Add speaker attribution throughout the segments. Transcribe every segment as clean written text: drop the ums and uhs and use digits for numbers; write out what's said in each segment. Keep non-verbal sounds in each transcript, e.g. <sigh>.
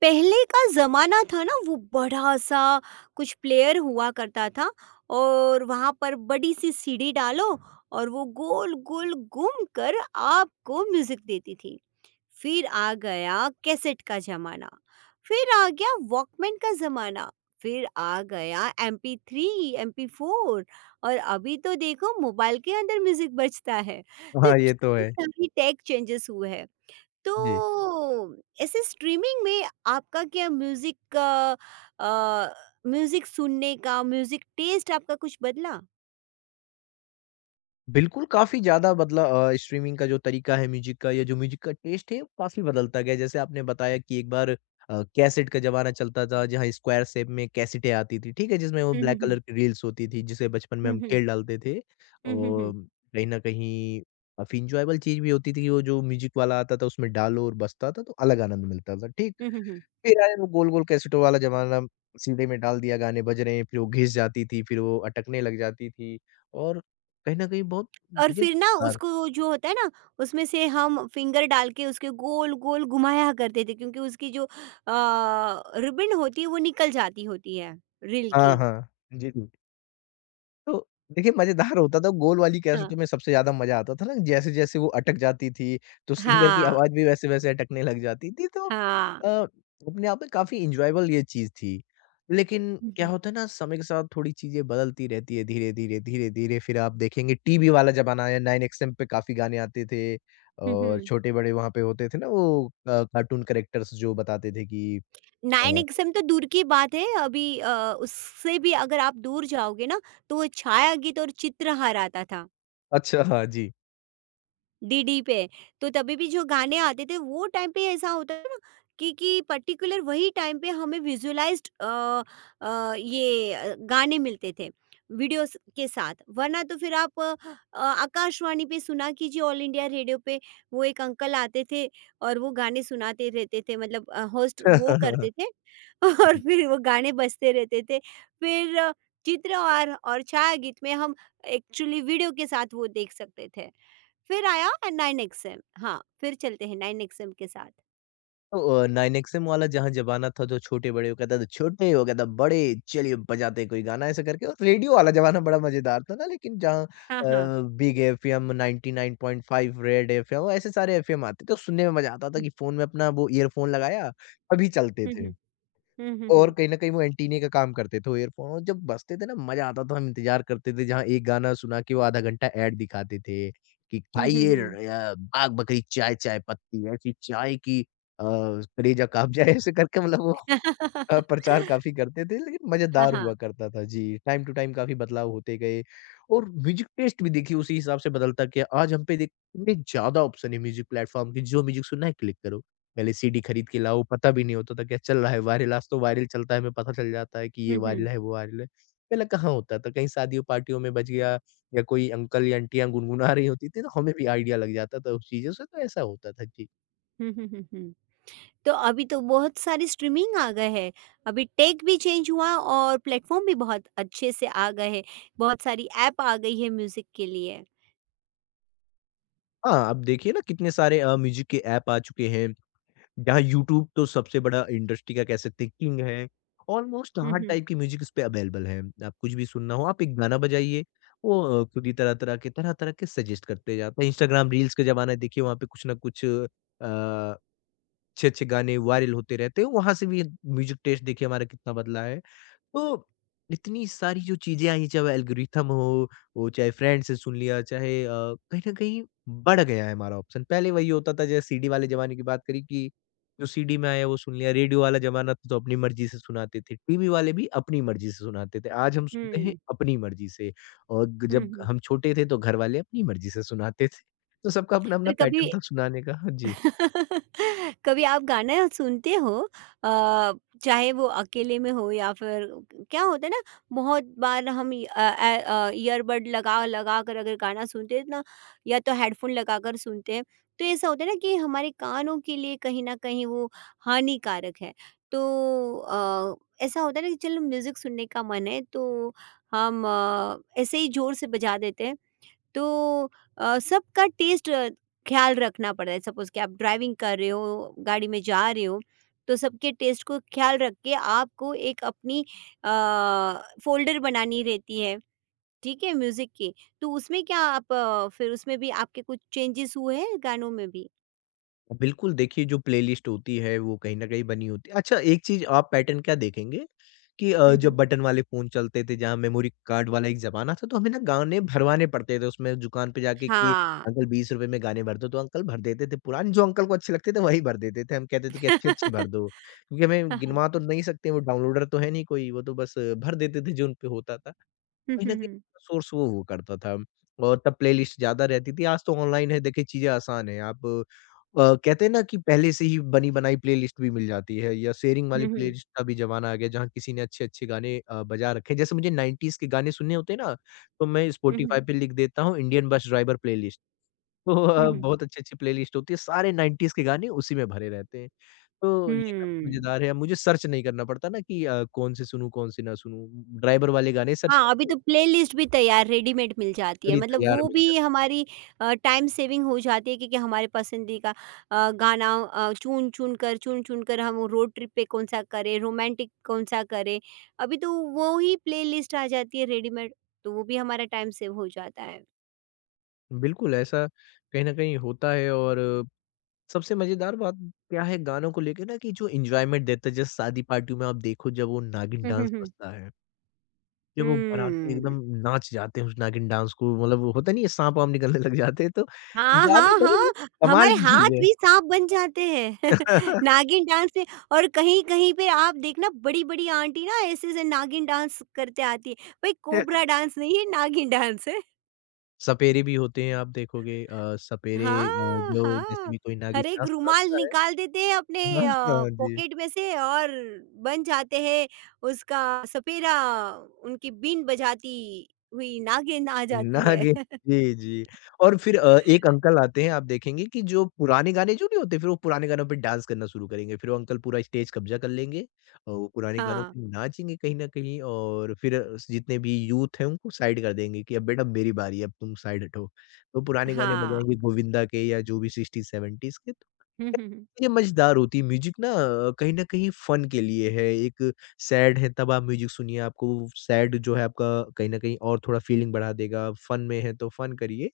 Speaker 1: पहले का ज़माना था ना, वो बड़ा-सा कुछ प्लेयर हुआ करता था। और वहाँ पर बड़ी-सी सीढ़ी डालो और वो गोल-गोल घूम कर आपको म्यूज़िक देती थी। फिर आ गया कैसेट का ज़माना, फिर आ गया वॉकमैन का ज़माना, फिर आ गया एमपी थ्री, एमपी फोर और अभी तो देखो मोबाइल के अंदर म्यूज़िक बजता है। तो
Speaker 2: हाँ, ये तो
Speaker 1: कितनी
Speaker 2: है।
Speaker 1: सारी टेक चेंजेस हुए हैं। तो
Speaker 2: जी।
Speaker 1: ऐसे स्ट्रीमिंग में आपका क्या म्यूजिक का अ, म्यूजिक सुनने का म्यूजिक टेस्ट आपका कुछ बदला?
Speaker 2: बिल्कुल, काफ़ी ज़्यादा बदला। स्ट्रीमिंग का जो तरीका है म्यूज़िक का या जो म्यूज़िक का टेस्ट है, वो काफ़ी बदलता गया। जैसे आपने बताया कि एक बार कैसेट का ज़माना चलता था, जहाँ स्क्वायर शेप में कैसेटें आती थी, ठीक है? जिसमें वो
Speaker 1: हुँ, हुँ,
Speaker 2: ब्लैक कलर
Speaker 1: हुँ।
Speaker 2: की रील्स होती थी, जिसे बचपन में
Speaker 1: हुँ,
Speaker 2: हम
Speaker 1: हुँ।
Speaker 2: खेल डालते थे।
Speaker 1: हुँ, हुँ,
Speaker 2: और
Speaker 1: हुँ।
Speaker 2: कहीं न कहीं काफ़ी एन्जॉयबल चीज़ भी होती थी कि वो जो म्यूज़िक वाला आता था, उसमें डालो और बजता था, तो अलग आनंद मिलता था, ठीक?
Speaker 1: हुँ, हुँ, हुँ।
Speaker 2: फिर आया वो गोल-गोल कैसेटों वाला ज़माना, सीडी में डाल दिया गाने बज रहे हैं, फिर वो घिस जाती थी, फिर वो अटकने लग जाती थी और कहीं न कहीं बहुत
Speaker 1: और फिर ना
Speaker 2: मजेदार।
Speaker 1: उसको जो होता है ना, उसमें से हम फिंगर डाल के उसके गोल-गोल घुमाया करते थे, क्योंकि उसकी जो रिबन होती है वो निकल जाती होती है रील
Speaker 2: हाँ,
Speaker 1: की।
Speaker 2: हाँ। जी। जी। तो देखिए मज़ेदार होता था, गोल वाली
Speaker 1: हाँ।
Speaker 2: कैसेटों में सबसे ज़्यादा मज़ा आता था ना, जैसे-जैसे वो अटक जाती थी, तो सिंगर की
Speaker 1: हाँ,
Speaker 2: आवाज़ भी वैसे-वैसे अटकने लग जाती थी, तो अ,
Speaker 1: हाँ।
Speaker 2: अपने आप में काफ़ी एन्जॉयबल ये चीज़ थी। लेकिन
Speaker 1: हुँ,
Speaker 2: क्या
Speaker 1: हुँ।
Speaker 2: होता है ना, समय के साथ थोड़ी चीज़ें बदलती रहती है धीरे-धीरे, धीरे-धीरे, फिर आप देखेंगे टीवी वाला ज़माना आया, 9 एक्सएम पे काफ़ी गाने आते थे
Speaker 1: हुँ,
Speaker 2: और
Speaker 1: हुँ।
Speaker 2: छोटे-बड़े वहाँ पे होते थे ना वो कार्टून कैरेक्टर्स जो बताते थे कि
Speaker 1: 9
Speaker 2: अ,
Speaker 1: एक्सएम तो दूर की बात है, अभी उससे भी अगर आप दूर जाओगे ना तो वो छाया गीत और चित्रहार आता था।
Speaker 2: अच्छा, हाँ जी।
Speaker 1: डीडी पे, तो तभी भी जो गाने आते थे वो टाइम पे ऐसा होता है ना कि पर्टिकुलर वही टाइम पे हमें विजुअलाइज्ड ये गाने मिलते थे वीडियोस के साथ, वरना तो फिर आप आकाशवाणी पे सुना कीजिए, ऑल इंडिया रेडियो पे। वो एक अंकल आते थे और वो गाने सुनाते रहते थे, मतलब होस्ट वो करते
Speaker 2: <laughs>
Speaker 1: थे। <laughs> और
Speaker 2: जी।
Speaker 1: फिर वो गाने बजते रहते थे। फिर चित्र और छाया गीत में हम एक्चुअली वीडियो के साथ वो देख सकते थे। फिर आया 9 एक्सएम। हाँ, फिर चलते हैं 9 एक्सएम के साथ।
Speaker 2: तो 9XM वाला जहाँ ज़माना था जो छोटे-बड़े हो गया था, तो छोटे हो गया था, बड़े चलिए बजाते हैं कोई गाना ऐसा करके और रेडियो वाला ज़माना बड़ा मज़ेदार था ना लेकिन जहाँ
Speaker 1: हाँ, हाँ।
Speaker 2: बिग एफएम 99.5 रेड एफएम ऐसे सारे एफएम आते थे, तो सुनने में मज़ा आता था
Speaker 1: हुँ,
Speaker 2: कि फ़ोन में अपना वो ईयरफ़ोन लगाया, तभी चलते
Speaker 1: हुँ,
Speaker 2: थे।
Speaker 1: हुँ। हुँ, हुँ,
Speaker 2: और
Speaker 1: हुँ।
Speaker 2: कहीं न कहीं वो एंटीने का काम करते थे वो ईयरफ़ोन और जब बजते थे ना मज़ा आता था हम इंतज़ार करते थे जहाँ एक गाना सुना के वो आधा घंटा ऐड दिखाते थे कि
Speaker 1: हुँ, हुँ,
Speaker 2: खाइए
Speaker 1: हुँ।
Speaker 2: बाग बकरी चाय, चाय पत्ती ऐसी चाय की कलेजा काँप जाए ऐसे करके मतलब वो
Speaker 1: <laughs>
Speaker 2: प्रचार काफ़ी करते थे लेकिन
Speaker 1: हाँ,
Speaker 2: मज़ेदार
Speaker 1: हाँ।
Speaker 2: हुआ करता था। जी, टाइम टू टाइम काफ़ी बदलाव होते गए और म्यूज़िक टेस्ट भी देखिए उसी हिसाब से बदलता गया। आज हम पे देख इतने ज़्यादा ऑप्शन है म्यूज़िक प्लेटफ़ॉर्म के, जो म्यूज़िक सुनना है क्लिक करो। पहले सीडी खरीद के लाओ, पता भी नहीं होता था क्या चल रहा है वायरल। आज तो वायरल चलता है हमें पता चल जाता है कि ये
Speaker 1: हुँ,
Speaker 2: वायरल
Speaker 1: हुँ।
Speaker 2: है, वो वायरल है। पहले कहाँ होता था, कहीं शादियों पार्टियों में बज गया या कोई अंकल या आंटियाँ गुनगुना रही होती थी तो हमें भी आइडिया लग जाता था उस चीज़ों से तो ऐसा होता था। जी।
Speaker 1: हुँ, हुँ, हुँ, हुँ। तो अभी तो बहुत सारी स्ट्रीमिंग आ गए हैं। अभी टेक भी चेंज हुआ और प्लेटफ़ॉर्म भी बहुत अच्छे से आ गए हैं। बहुत सारी ऐप आ गई है म्यूज़िक के लिए।
Speaker 2: हाँ, अब देखिए ना कितने सारे म्यूज़िक के ऐप आ चुके हैं। यहाँ यूट्यूब तो सबसे बड़ा इंडस्ट्री का कह सकते हैं किंग है। ऑलमोस्ट
Speaker 1: हुँ,
Speaker 2: हर
Speaker 1: हुँ।
Speaker 2: टाइप की म्यूज़िक इस पे अवेलेबल है। आप कुछ भी सुनना हो, आप एक गाना बजाइए, वो खुद ही तरह-तरह के सजेस्ट करते जाते हैं। इंस्टाग्राम रील्स का ज़माना है, देखिए वहाँ पे कुछ ना कुछ अच्छे-अच्छे गाने वायरल होते रहते हैं। वहाँ से भी म्यूज़िक टेस्ट देखिए हमारा कितना बदला है। तो इतनी सारी जो चीज़ें आई, चाहे वो एल्गोरिथम हो, वो चाहे फ्रेंड से सुन लिया, चाहे कहीं न कहीं बढ़ गया है हमारा ऑप्शन। पहले वही होता था जैसे सीडी वाले ज़माने की बात करी कि जो सीडी में आया वो सुन लिया, रेडियो वाला ज़माना था तो अपनी मर्ज़ी से सुनाते थे, टीवी वाले भी अपनी मर्ज़ी से सुनाते थे। आज हम सुनते हैं
Speaker 1: हुँ।
Speaker 2: अपनी मर्ज़ी से और ग
Speaker 1: हुँ,
Speaker 2: जब
Speaker 1: हुँ।
Speaker 2: हम छोटे थे तो घर वाले अपनी मर्ज़ी से सुनाते थे। तो सबका अपना-अपना
Speaker 1: पर कभी
Speaker 2: पैटर्न था सुनाने का। हाँ जी।
Speaker 1: <laughs> कभी आप गाना सुनते हो, अ, चाहे वो अकेले में हो या फिर, क्या होता है ना, बहुत बार हम ईयरबड लगा लगा कर अगर गाना सुनते हैं ना या तो हेडफोन लगा कर सुनते हैं, तो ऐसा होता है ना कि हमारे कानों के लिए कहीं ना कहीं वो हानिकारक है। तो अ, ऐसा होता है ना कि चलो म्यूज़िक सुनने का मन है, तो हम ऐसे ही ज़ोर से बजा देते हैं। तो सबका टेस्ट ख्याल रखना पड़ता है। सपोज़ कि आप ड्राइविंग कर रहे हो, गाड़ी में जा रहे हो, तो सबके टेस्ट को ख्याल रख के आपको एक अपनी अ, फ़ोल्डर बनानी रहती है, ठीक है, म्यूज़िक की। तो उसमें क्या आप, फिर उसमें भी आपके कुछ चेंजेस हुए हैं गानों में भी?
Speaker 2: बिल्कुल, देखिए जो प्लेलिस्ट होती है वो कहीं न कहीं बनी होती है। अच्छा एक चीज़ आप पैटर्न क्या देखेंगे कि
Speaker 1: हुँ,
Speaker 2: जब
Speaker 1: हुँ।
Speaker 2: बटन वाले फ़ोन चलते थे जहाँ मेमोरी कार्ड वाला एक ज़माना था तो हमें ना गाने भरवाने पड़ते थे उसमें दुकान पे जाके कि अंकल 20 रुपए में गाने भर दो, तो अंकल भर देते थे पुराने जो अंकल को अच्छे लगते थे वही भर देते थे। हम कहते थे कि
Speaker 1: <laughs>
Speaker 2: अच्छे-अच्छे भर
Speaker 1: हाँ।
Speaker 2: दो क्योंकि हमें गिनवा तो नहीं सकते वो डाउनलोडर तो है नहीं कोई, वो तो बस भर देते थे जो उन पे होता था।
Speaker 1: हुँ,
Speaker 2: कहीं न
Speaker 1: हुँ,
Speaker 2: कहीं
Speaker 1: हुँ।
Speaker 2: सोर्स वो हुआ करता था और तब प्लेलिस्ट ज़्यादा रहती थी, आज तो ऑनलाइन है देखिए चीज़ें आसान हैं। आप कहते हैं ना कि पहले से ही बनी-बनाई प्लेलिस्ट भी मिल जाती है या शेयरिंग वाली
Speaker 1: हुँ, हुँ।
Speaker 2: प्लेलिस्ट का भी ज़माना आ गया जहाँ किसी ने अच्छे-अच्छे गाने बजा रखे हैं। जैसे मुझे 90s के गाने सुनने होते हैं ना, तो मैं
Speaker 1: हुँ, हुँ,
Speaker 2: स्पॉटिफ़ाई पे लिख देता हूँ इंडियन बस ड्राइवर प्लेलिस्ट। तो
Speaker 1: हुँ, हुँ,
Speaker 2: बहुत अच्छी-अच्छी प्लेलिस्ट होती है, सारे 90s के गाने उसी में भरे रहते हैं। तो ये काफ़ी
Speaker 1: हुँ।
Speaker 2: मज़ेदार है, अब मुझे सर्च नहीं करना पड़ता ना कि कौन से सुनूँ, कौन से ना सुनूँ। ड्राइवर वाले गाने सर्च
Speaker 1: हाँ, अभी तो प्लेलिस्ट भी तैयार रेडीमेड मिल जाती है,
Speaker 2: करी
Speaker 1: मतलब
Speaker 2: तैयार
Speaker 1: वो
Speaker 2: मिल
Speaker 1: भी
Speaker 2: जाती।
Speaker 1: हमारी टाइम सेविंग हो जाती है, क्योंकि हमारे पसंदीदा गाना चुन-चुन कर हम रोड ट्रिप पे कौन-सा करें, रोमांटिक कौन-सा करें, अभी तो वो ही प्लेलिस्ट आ जाती है रेडीमेड, तो वो भी हमारा टाइम सेव हो जाता है।
Speaker 2: बिल्कुल, ऐसा कहीं न कहीं होता है और सबसे मज़ेदार बात क्या है गानों को लेके ना कि जो एन्जॉयमेंट देता है, जैसे शादी पार्टियों में आप देखो जब वो नागिन
Speaker 1: <laughs> हुँ, हुँ,
Speaker 2: डांस
Speaker 1: हुँ।
Speaker 2: बजता है, जब वो बाराती
Speaker 1: हुँ।
Speaker 2: एकदम नाच जाते हैं उस नागिन डांस को मतलब वो होता नहीं है साँप-वाँप निकलने लग जाते हैं तो
Speaker 1: हाँ,
Speaker 2: गाने
Speaker 1: हाँ,
Speaker 2: बड़े मतलब
Speaker 1: हाँ,
Speaker 2: कमाल
Speaker 1: हमारे
Speaker 2: की
Speaker 1: हाथ
Speaker 2: चीज़ है।
Speaker 1: भी साँप बन जाते हैं <laughs>
Speaker 2: <laughs>
Speaker 1: नागिन डांस से। और कहीं-कहीं पे आप देखना, बड़ी-बड़ी आंटी ना ऐसे-ऐसे नागिन डांस करते आती है। भाई कोबरा डांस नहीं है, नागिन डांस है।
Speaker 2: सपेरे भी होते हैं आप देखोगे सपेरे
Speaker 1: हाँ,
Speaker 2: जो जैसे
Speaker 1: हाँ।
Speaker 2: भी कोई नागिन
Speaker 1: हर एक
Speaker 2: डांस
Speaker 1: रुमाल
Speaker 2: नाचता है
Speaker 1: निकाल देते हैं अपने
Speaker 2: <laughs> हाँ, हाँ जी।
Speaker 1: पॉकेट में से और बन जाते हैं उसका सपेरा। उनकी बीन बजाती हुई नागिन आ जाती है।
Speaker 2: नागे
Speaker 1: <laughs>
Speaker 2: जी, जी। और फिर एक अंकल आते हैं आप देखेंगे कि जो पुराने गाने जो नहीं होते, फिर वो पुराने गानों पे डांस करना शुरू करेंगे। फिर वो अंकल पूरा स्टेज कब्ज़ा कर लेंगे और वो पुराने गानों
Speaker 1: हाँ,
Speaker 2: पे नाचेंगे कहीं न कहीं और फिर स जितने भी यूथ हैं उनको साइड कर देंगे कि अब बेटा मेरी बारी है, अब तुम साइड हटो। तो पुराने गाने
Speaker 1: हाँ।
Speaker 2: बजाएँगे गोविंदा के या जो भी 60s, 70s के। तो
Speaker 1: <laughs> हुँ, हुँ, हुँ।
Speaker 2: ये मज़ेदार होती है म्यूज़िक ना कहीं न कहीं फ़न के लिए है, एक सैड है तब आप म्यूज़िक सुनिए, आपको सैड जो है आपका कहीं न कहीं और थोड़ा फ़ीलिंग बढ़ा देगा, फ़न में है तो फ़न करिए।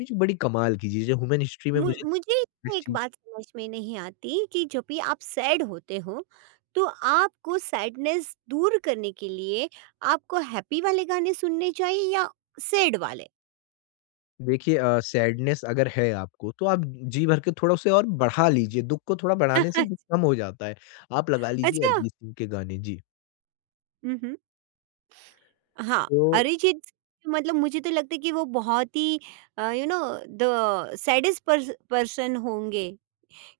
Speaker 2: म्यूज़िक बड़ी कमाल की चीज़ है, ह्यूमन हिस्ट्री में
Speaker 1: मु
Speaker 2: मुझे
Speaker 1: मुझे ये
Speaker 2: इस
Speaker 1: एक
Speaker 2: चीज़
Speaker 1: बात समझ में नहीं आती कि जब भी आप सैड होते हो, तो आपको सैडनेस दूर करने के लिए आपको हैप्पी वाले गाने सुनने चाहिए या सैड वाले?
Speaker 2: देखिए सैडनेस अगर है आपको तो आप जी भर के थोड़ा उसे और बढ़ा लीजिए, दुःख को थोड़ा बढ़ाने से दुःख कम
Speaker 1: <laughs>
Speaker 2: हो जाता है। आप लगा लीजिए
Speaker 1: अच्छा।
Speaker 2: अरिजीत सिंह के गाने, जी।
Speaker 1: हुँ, हुँ। हाँ,
Speaker 2: तो
Speaker 1: अरिजीत सिंह, मतलब मुझे तो लगता है कि वो बहुत ही uh, you know the saddest person होंगे।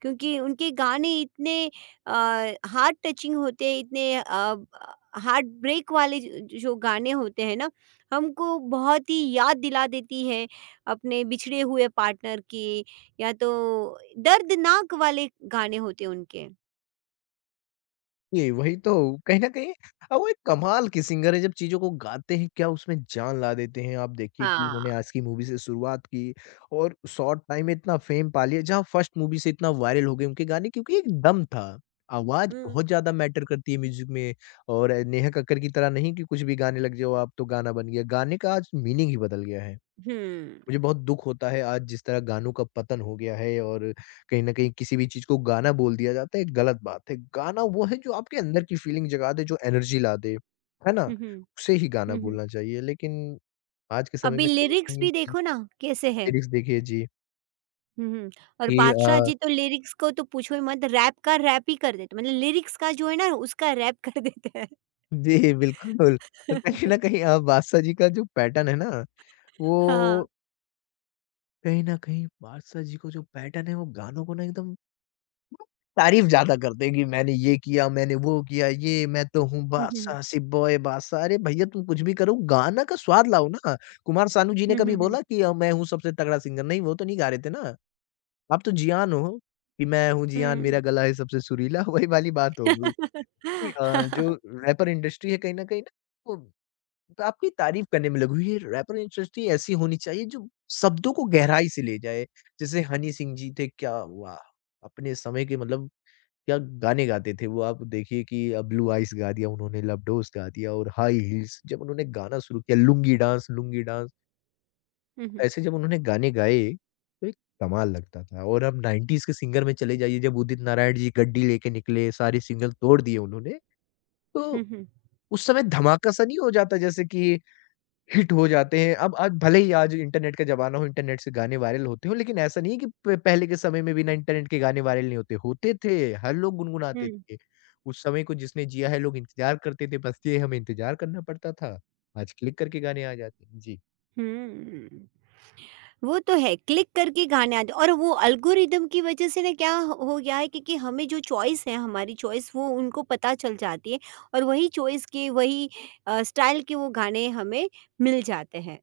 Speaker 1: क्योंकि उनके गाने इतने अ, हार्ट टचिंग होते हैं, इतने हार्ट ब्रेक वाले ज जो गाने होते हैं ना, हमको बहुत ही याद दिला देती है अपने बिछड़े हुए पार्टनर की, या तो दर्दनाक वाले गाने होते हैं उनके।
Speaker 2: ये वही तो, कहीं न कहीं अब वो एक कमाल के सिंगर हैं, जब चीज़ों को गाते हैं क्या उसमें जान ला देते हैं। आप देखिए कि उन्होंने
Speaker 1: हाँ।
Speaker 2: आज की मूवी से शुरुआत की और शॉर्ट टाइम में इतना फ़ेम पा लिया, जहाँ फर्स्ट मूवी से इतना वायरल हो गए उनके गाने क्योंकि एक दम था। आवाज़
Speaker 1: हुँ,
Speaker 2: बहुत ज़्यादा मैटर करती है म्यूज़िक में और नेहा कक्कड़ की तरह नहीं कि कुछ भी गाने लग जाओ आप तो गाना बन गया। गाने का आज मीनिंग ही बदल गया है। मुझे
Speaker 1: हुँ,
Speaker 2: बहुत दुःख होता है आज जिस तरह गानों का पतन हो गया है और कहीं न कहीं किसी भी चीज़ को गाना बोल दिया जाता है, एक गलत बात है। गाना वो है जो आपके अंदर की फ़ीलिंग जगा दे, जो एनर्जी ला दे, है ना?
Speaker 1: हुँ, हुँ,
Speaker 2: उसे ही गाना
Speaker 1: हुँ, हुँ।
Speaker 2: बोलना चाहिए लेकिन आज के समय
Speaker 1: अभी
Speaker 2: में कहीं न
Speaker 1: लिरिक्स
Speaker 2: कहीं ये
Speaker 1: भी
Speaker 2: चीज़
Speaker 1: देखो ना कैसे हैं।
Speaker 2: लिरिक्स देखिए जी,
Speaker 1: हुँ, हुँ। और
Speaker 2: कि
Speaker 1: बादशाह जी तो लिरिक्स को तो पूछो ही मत, रैप का रैप ही कर देते, मतलब लिरिक्स का जो है ना उसका रैप कर देते हैं।
Speaker 2: जी बिल्कुल, तो कहीं न
Speaker 1: <laughs>
Speaker 2: कहीं बादशाह जी का जो पैटर्न है ना,
Speaker 1: हाँ।
Speaker 2: वो कहीं न कहीं बादशाह जी को जो पैटर्न है वो गानों को ना एकदम तारीफ़ ज़्यादा करते हैं कि मैंने ये किया, मैंने वो किया, ये मैं तो हूँ
Speaker 1: हुँ, हुँ, हुँ।
Speaker 2: बादशाह, सिप बॉय बादशाह। अरे भैया तुम कुछ भी करो, गाना का स्वाद लाओ ना। कुमार सानू जी ने
Speaker 1: हुँ,
Speaker 2: कभी
Speaker 1: हुँ, हुँ।
Speaker 2: बोला कि मैं हूँ सबसे तगड़ा सिंगर? नहीं, वो तो नहीं गा रहे थे ना। आप तो जियान हो कि मैं हूँ जियान, मेरा
Speaker 1: हुँ।
Speaker 2: गला है सबसे सुरीला, <laughs> वही वाली बात हो गई। कि जो रैपर इंडस्ट्री है कहीं न कहीं ना वो तो आपकी तारीफ़ करने में लगी हुई है। रैपर इंडस्ट्री ऐसी होनी चाहिए जो शब्दों को गहराई से ले जाए। जैसे हनी सिंह जी थे, क्या वाह! अपने समय के मतलब क्या गाने गाते थे वो। आप देखिए कि ब्लू आइज़ गा दिया उन्होंने, लवडोज़ गा दिया और हाई हील्स। जब उन्होंने गाना शुरू किया लुंगी डांस,
Speaker 1: हुँ, हुँ।
Speaker 2: ऐसे जब उन्होंने गाने गाए, तो एक कमाल लगता था और अब 90s के सिंगर में चले जाइए जब उदित नारायण जी गड्डी लेके निकले, सारे सिंगल तोड़ दिए उन्होंने,
Speaker 1: हुँ,
Speaker 2: तो
Speaker 1: हुँ।
Speaker 2: उस समय धमाका-सा नहीं हो जाता जैसे कि हिट हो जाते हैं। अब आज भले ही आज इंटरनेट का ज़माना हो, इंटरनेट से गाने वायरल होते हो, लेकिन ऐसा नहीं है कि प पहले के समय में बिना इंटरनेट के गाने वायरल नहीं होते। होते थे, हर लोग गुनगुनाते
Speaker 1: हुँ।
Speaker 2: थे। उस समय को जिसने जिया है लोग इंतज़ार करते थे, बस ये हमें इंतज़ार करना पड़ता था। आज क्लिक करके गाने आ जाते हैं। जी।
Speaker 1: हुँ। <laughs> वो तो है, क्लिक करके गाने आते, और वो एल्गोरिदम की वजह से ना क्या हो गया है, क्योंकि हमें जो चॉइस है, हमारी चॉइस वो उनको पता चल जाती है और वही चॉइस के वही स्टाइल के वो गाने हमें मिल जाते हैं।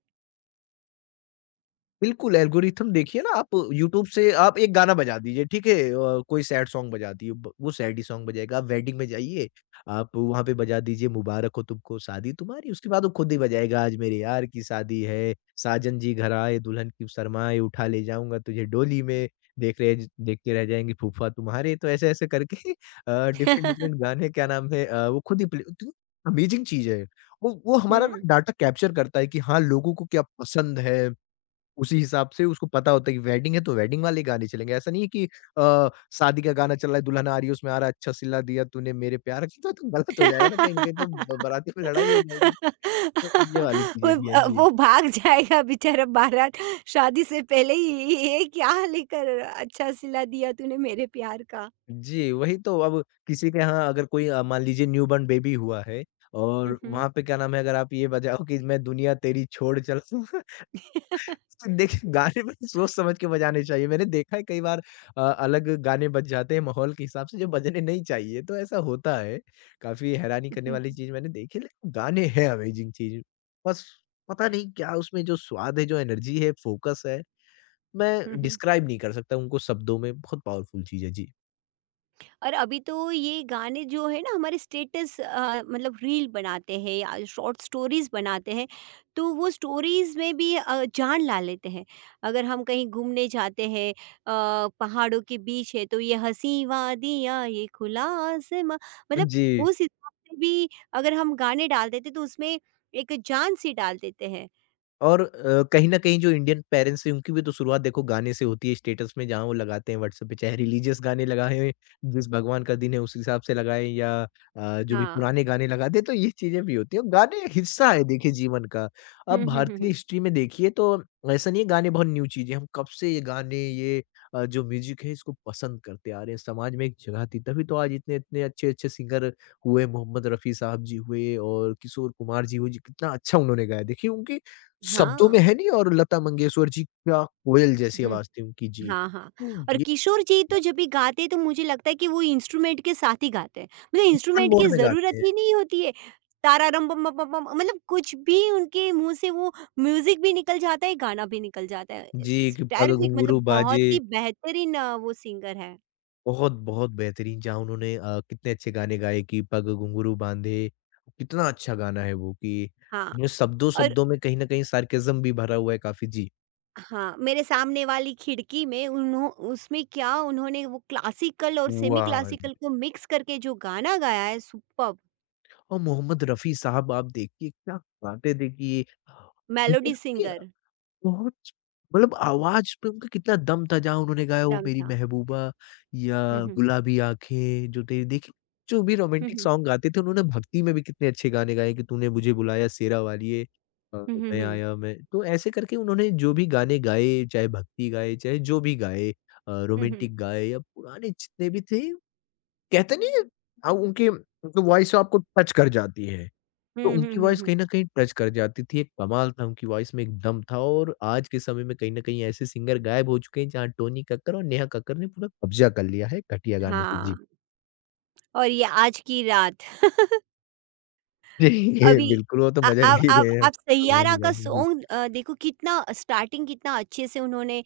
Speaker 2: बिल्कुल, एल्गोरिथम देखिए ना आप यूट्यूब से आप एक गाना बजा दीजिए, ठीक है? कोई सैड सॉन्ग बजा दिए, ब वो सैड ही सॉन्ग बजाएगा। आप वेडिंग में जाइए, आप वहाँ पे बजा दीजिए मुबारक हो तुमको शादी तुम्हारी, उसके बाद वो खुद ही बजाएगा आज मेरे यार की शादी है, साजन जी घर आए दुल्हन की शर्माए, उठा ले जाऊँगा तुझे डोली में, देख रहे ज देखते रह जाएँगे फूफा तुम्हारे। तो ऐसे-ऐसे करके <laughs> डिफरेंट-डिफरेंट
Speaker 1: <laughs>
Speaker 2: गाने क्या नाम है वो खुद ही प्ले तो अमेज़िंग चीज़ है। वो हमारा ना
Speaker 1: हुँ।
Speaker 2: डाटा कैप्चर करता है कि हाँ, लोगों को क्या पसंद है। उसी हिसाब से उसको पता होता है कि वेडिंग है तो वेडिंग वाले गाने चलेंगे। ऐसा नहीं है कि अ, शादी का गाना चल रहा है, दुल्हन आ रही है उसमें आ रहा है अच्छा सिला दिया तूने मेरे प्यार का, तो गलत हो जाएगा ना कहीं न कहीं तो ब बारातियों
Speaker 1: <laughs>
Speaker 2: में लड़ाई हो जाएगी। तो
Speaker 1: <laughs>
Speaker 2: ये वाली
Speaker 1: वो
Speaker 2: चीज़ें भी हैं। जी।
Speaker 1: वो भाग जाएगा बेचारा बारात, शादी से पहले ही ये क्या लेकर, अच्छा सिला दिया तूने मेरे प्यार का।
Speaker 2: जी, वही तो अब किसी के यहाँ अगर कोई मान लीजिए न्यू बॉर्न बेबी हुआ है और
Speaker 1: हुँ,
Speaker 2: वहाँ पे क्या नाम है अगर आप ये बजाओ कि मैं दुनिया तेरी छोड़ चलूँ <laughs> देखिए, गाने में सोच समझ के बजाने चाहिए। मैंने देखा है कई बार अलग गाने बज जाते हैं माहौल के हिसाब से जो बजने नहीं चाहिए, तो ऐसा होता है। काफ़ी हैरानी करने वाली चीज़ मैंने देखी है लेकिन गाने हैं अमेज़िंग चीज़। बस पता नहीं क्या उसमें जो स्वाद है, जो एनर्जी है, फ़ोकस है, मैं
Speaker 1: हुँ।
Speaker 2: डिस्क्राइब नहीं कर सकता उनको शब्दों में। बहुत पावरफुल चीज़ है। जी।
Speaker 1: और अभी तो ये गाने जो है ना हमारे स्टेटस, मतलब रील बनाते हैं या शॉर्ट स्टोरीज बनाते हैं, तो वो स्टोरीज में भी जान ला लेते हैं। अगर हम कहीं घूमने जाते हैं, पहाड़ों के बीच है, तो ये हंसी वादियाँ, ये खुला आसमां, मतलब
Speaker 2: जी।
Speaker 1: उस हिसाब से भी अगर हम गाने डाल देते तो उसमें एक जान सी डाल देते हैं।
Speaker 2: और कहीं न कहीं जो इंडियन पेरेंट्स हैं उनकी भी तो शुरुआत देखो गाने से होती है स्टेटस में जहाँ वो लगाते हैं व्हाट्सएप पे चाहे रिलीजियस गाने लगाएँ, जिस भगवान का दिन है उस हिसाब से लगाएँ या जो भी
Speaker 1: हाँ।
Speaker 2: पुराने गाने लगाते हैं तो ये चीज़ें भी होती हैं और गाने एक हिस्सा है देखिए जीवन का।
Speaker 1: हम्म,
Speaker 2: अब
Speaker 1: हम्म, हम्म,
Speaker 2: भारतीय हिस्ट्री में देखिए तो ऐसा नहीं है गाने बहुत न्यू चीज़ है, हम कब से ये गाने ये जो म्यूज़िक है इसको पसंद करते आ रहे हैं, समाज में एक जगह थी तभी तो आज इतने-इतने अच्छे-अच्छे सिंगर हुए, मोहम्मद रफ़ी साहब जी हुए और किशोर कुमार जी हुए जी कितना अच्छा उन्होंने गाया। देखिए उनकी शब्दों में
Speaker 1: हाँ।
Speaker 2: है नहीं और लता मंगेशकर जी क्या कोयल जैसी आवाज़ थी उनकी जी।
Speaker 1: हाँ, हाँ।
Speaker 2: तो
Speaker 1: और
Speaker 2: ये
Speaker 1: किशोर जी तो जब भी गाते हैं तो मुझे लगता है कि वो इंस्ट्रूमेंट के साथ ही गाते हैं। मतलब
Speaker 2: फन
Speaker 1: इंस्ट्रूमेंट
Speaker 2: मोड
Speaker 1: की
Speaker 2: में गाते
Speaker 1: ज़रूरत
Speaker 2: हैं।
Speaker 1: ही नहीं होती है। तारारम बम बम बम बम, मतलब कुछ भी उनके मुँह से, वो म्यूज़िक भी निकल जाता है, गाना भी निकल जाता है।
Speaker 2: जी,
Speaker 1: इट्स
Speaker 2: कि पग
Speaker 1: टेरिफिक,
Speaker 2: घुंघरू
Speaker 1: मतलब
Speaker 2: बाजे
Speaker 1: बहुत ही बेहतरीन वो सिंगर है।
Speaker 2: बहुत-बहुत बेहतरीन जहाँ उन्होंने कितने अच्छे गाने गाए कि पग घुंघरू बाँधे, कितना अच्छा गाना है वो कि
Speaker 1: हाँ,
Speaker 2: उसमें
Speaker 1: और
Speaker 2: शब्दों-शब्दों में कहीं न कहीं सार्केज़्म भी भरा हुआ है काफ़ी जी।
Speaker 1: हाँ, मेरे सामने वाली खिड़की में उन्हों उसमें क्या उन्होंने वो क्लासिकल और सेमी
Speaker 2: वाह!
Speaker 1: क्लासिकल को मिक्स करके जो गाना गाया है, सुपर्ब!
Speaker 2: और मोहम्मद रफ़ी साहब आप देखिए क्या गाते देखिए।
Speaker 1: मेलोडी सिंगर,
Speaker 2: बहुत मतलब आवाज़ पे उनका कितना दम था जहाँ उन्होंने गाया वो
Speaker 1: दम
Speaker 2: मेरी
Speaker 1: था।
Speaker 2: महबूबा या
Speaker 1: हुँ,
Speaker 2: गुलाबी आँखें जो तेरी देखिए, जो भी रोमांटिक
Speaker 1: हुँ।
Speaker 2: सॉन्ग गाते थे उन्होंने भक्ति में भी कितने अच्छे गाने गाए कि तूने मुझे बुलाया शेरा वालिए
Speaker 1: हुँ, हुँ,
Speaker 2: मैं
Speaker 1: हुँ।
Speaker 2: आया मैं तो ऐसे करके उन्होंने जो भी गाने गाए, चाहे भक्ति गाए, चाहे जो भी गाए
Speaker 1: हुँ, हुँ।
Speaker 2: रोमांटिक गाए या पुराने जितने भी थे कहते नहीं है अ, उनके उनकी वॉइस आपको टच कर जाती है।
Speaker 1: हुँ,
Speaker 2: तो
Speaker 1: हुँ,
Speaker 2: उनकी
Speaker 1: हुँ,
Speaker 2: वॉइस
Speaker 1: हुँ।
Speaker 2: कहीं न कहीं टच कर जाती थी, एक कमाल था उनकी वॉइस में एक दम था और आज के समय में कहीं न कहीं ऐसे सिंगर गायब हो चुके हैं जहाँ टोनी कक्कर और नेहा कक्कर ने पूरा कब्ज़ा कर लिया है घटिया गानों से।
Speaker 1: हाँ,
Speaker 2: जी।
Speaker 1: और ये आज की रात।
Speaker 2: <laughs> जी। ये
Speaker 1: अभी
Speaker 2: बिल्कुल वो तो मज़ा ले
Speaker 1: अब
Speaker 2: ही
Speaker 1: अब
Speaker 2: रहे हैं।
Speaker 1: अब
Speaker 2: भगवान
Speaker 1: सैयारा
Speaker 2: ही
Speaker 1: का
Speaker 2: जाने जी।
Speaker 1: सॉन्ग, देखो कितना स्टार्टिंग कितना अच्छे से उन्होंने,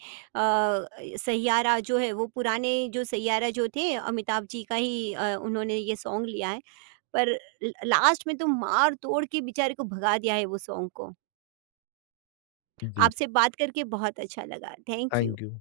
Speaker 1: सैयारा जो है वो पुराने जो सैयारा जो थे अमिताभ जी का ही, उन्होंने ये सॉन्ग लिया है। पर ल लास्ट में तो मार-तोड़ के बेचारे को भगा दिया है वो सॉन्ग को।
Speaker 2: जी,
Speaker 1: आपसे बात करके बहुत अच्छा लगा। Thank you.
Speaker 2: Thank you.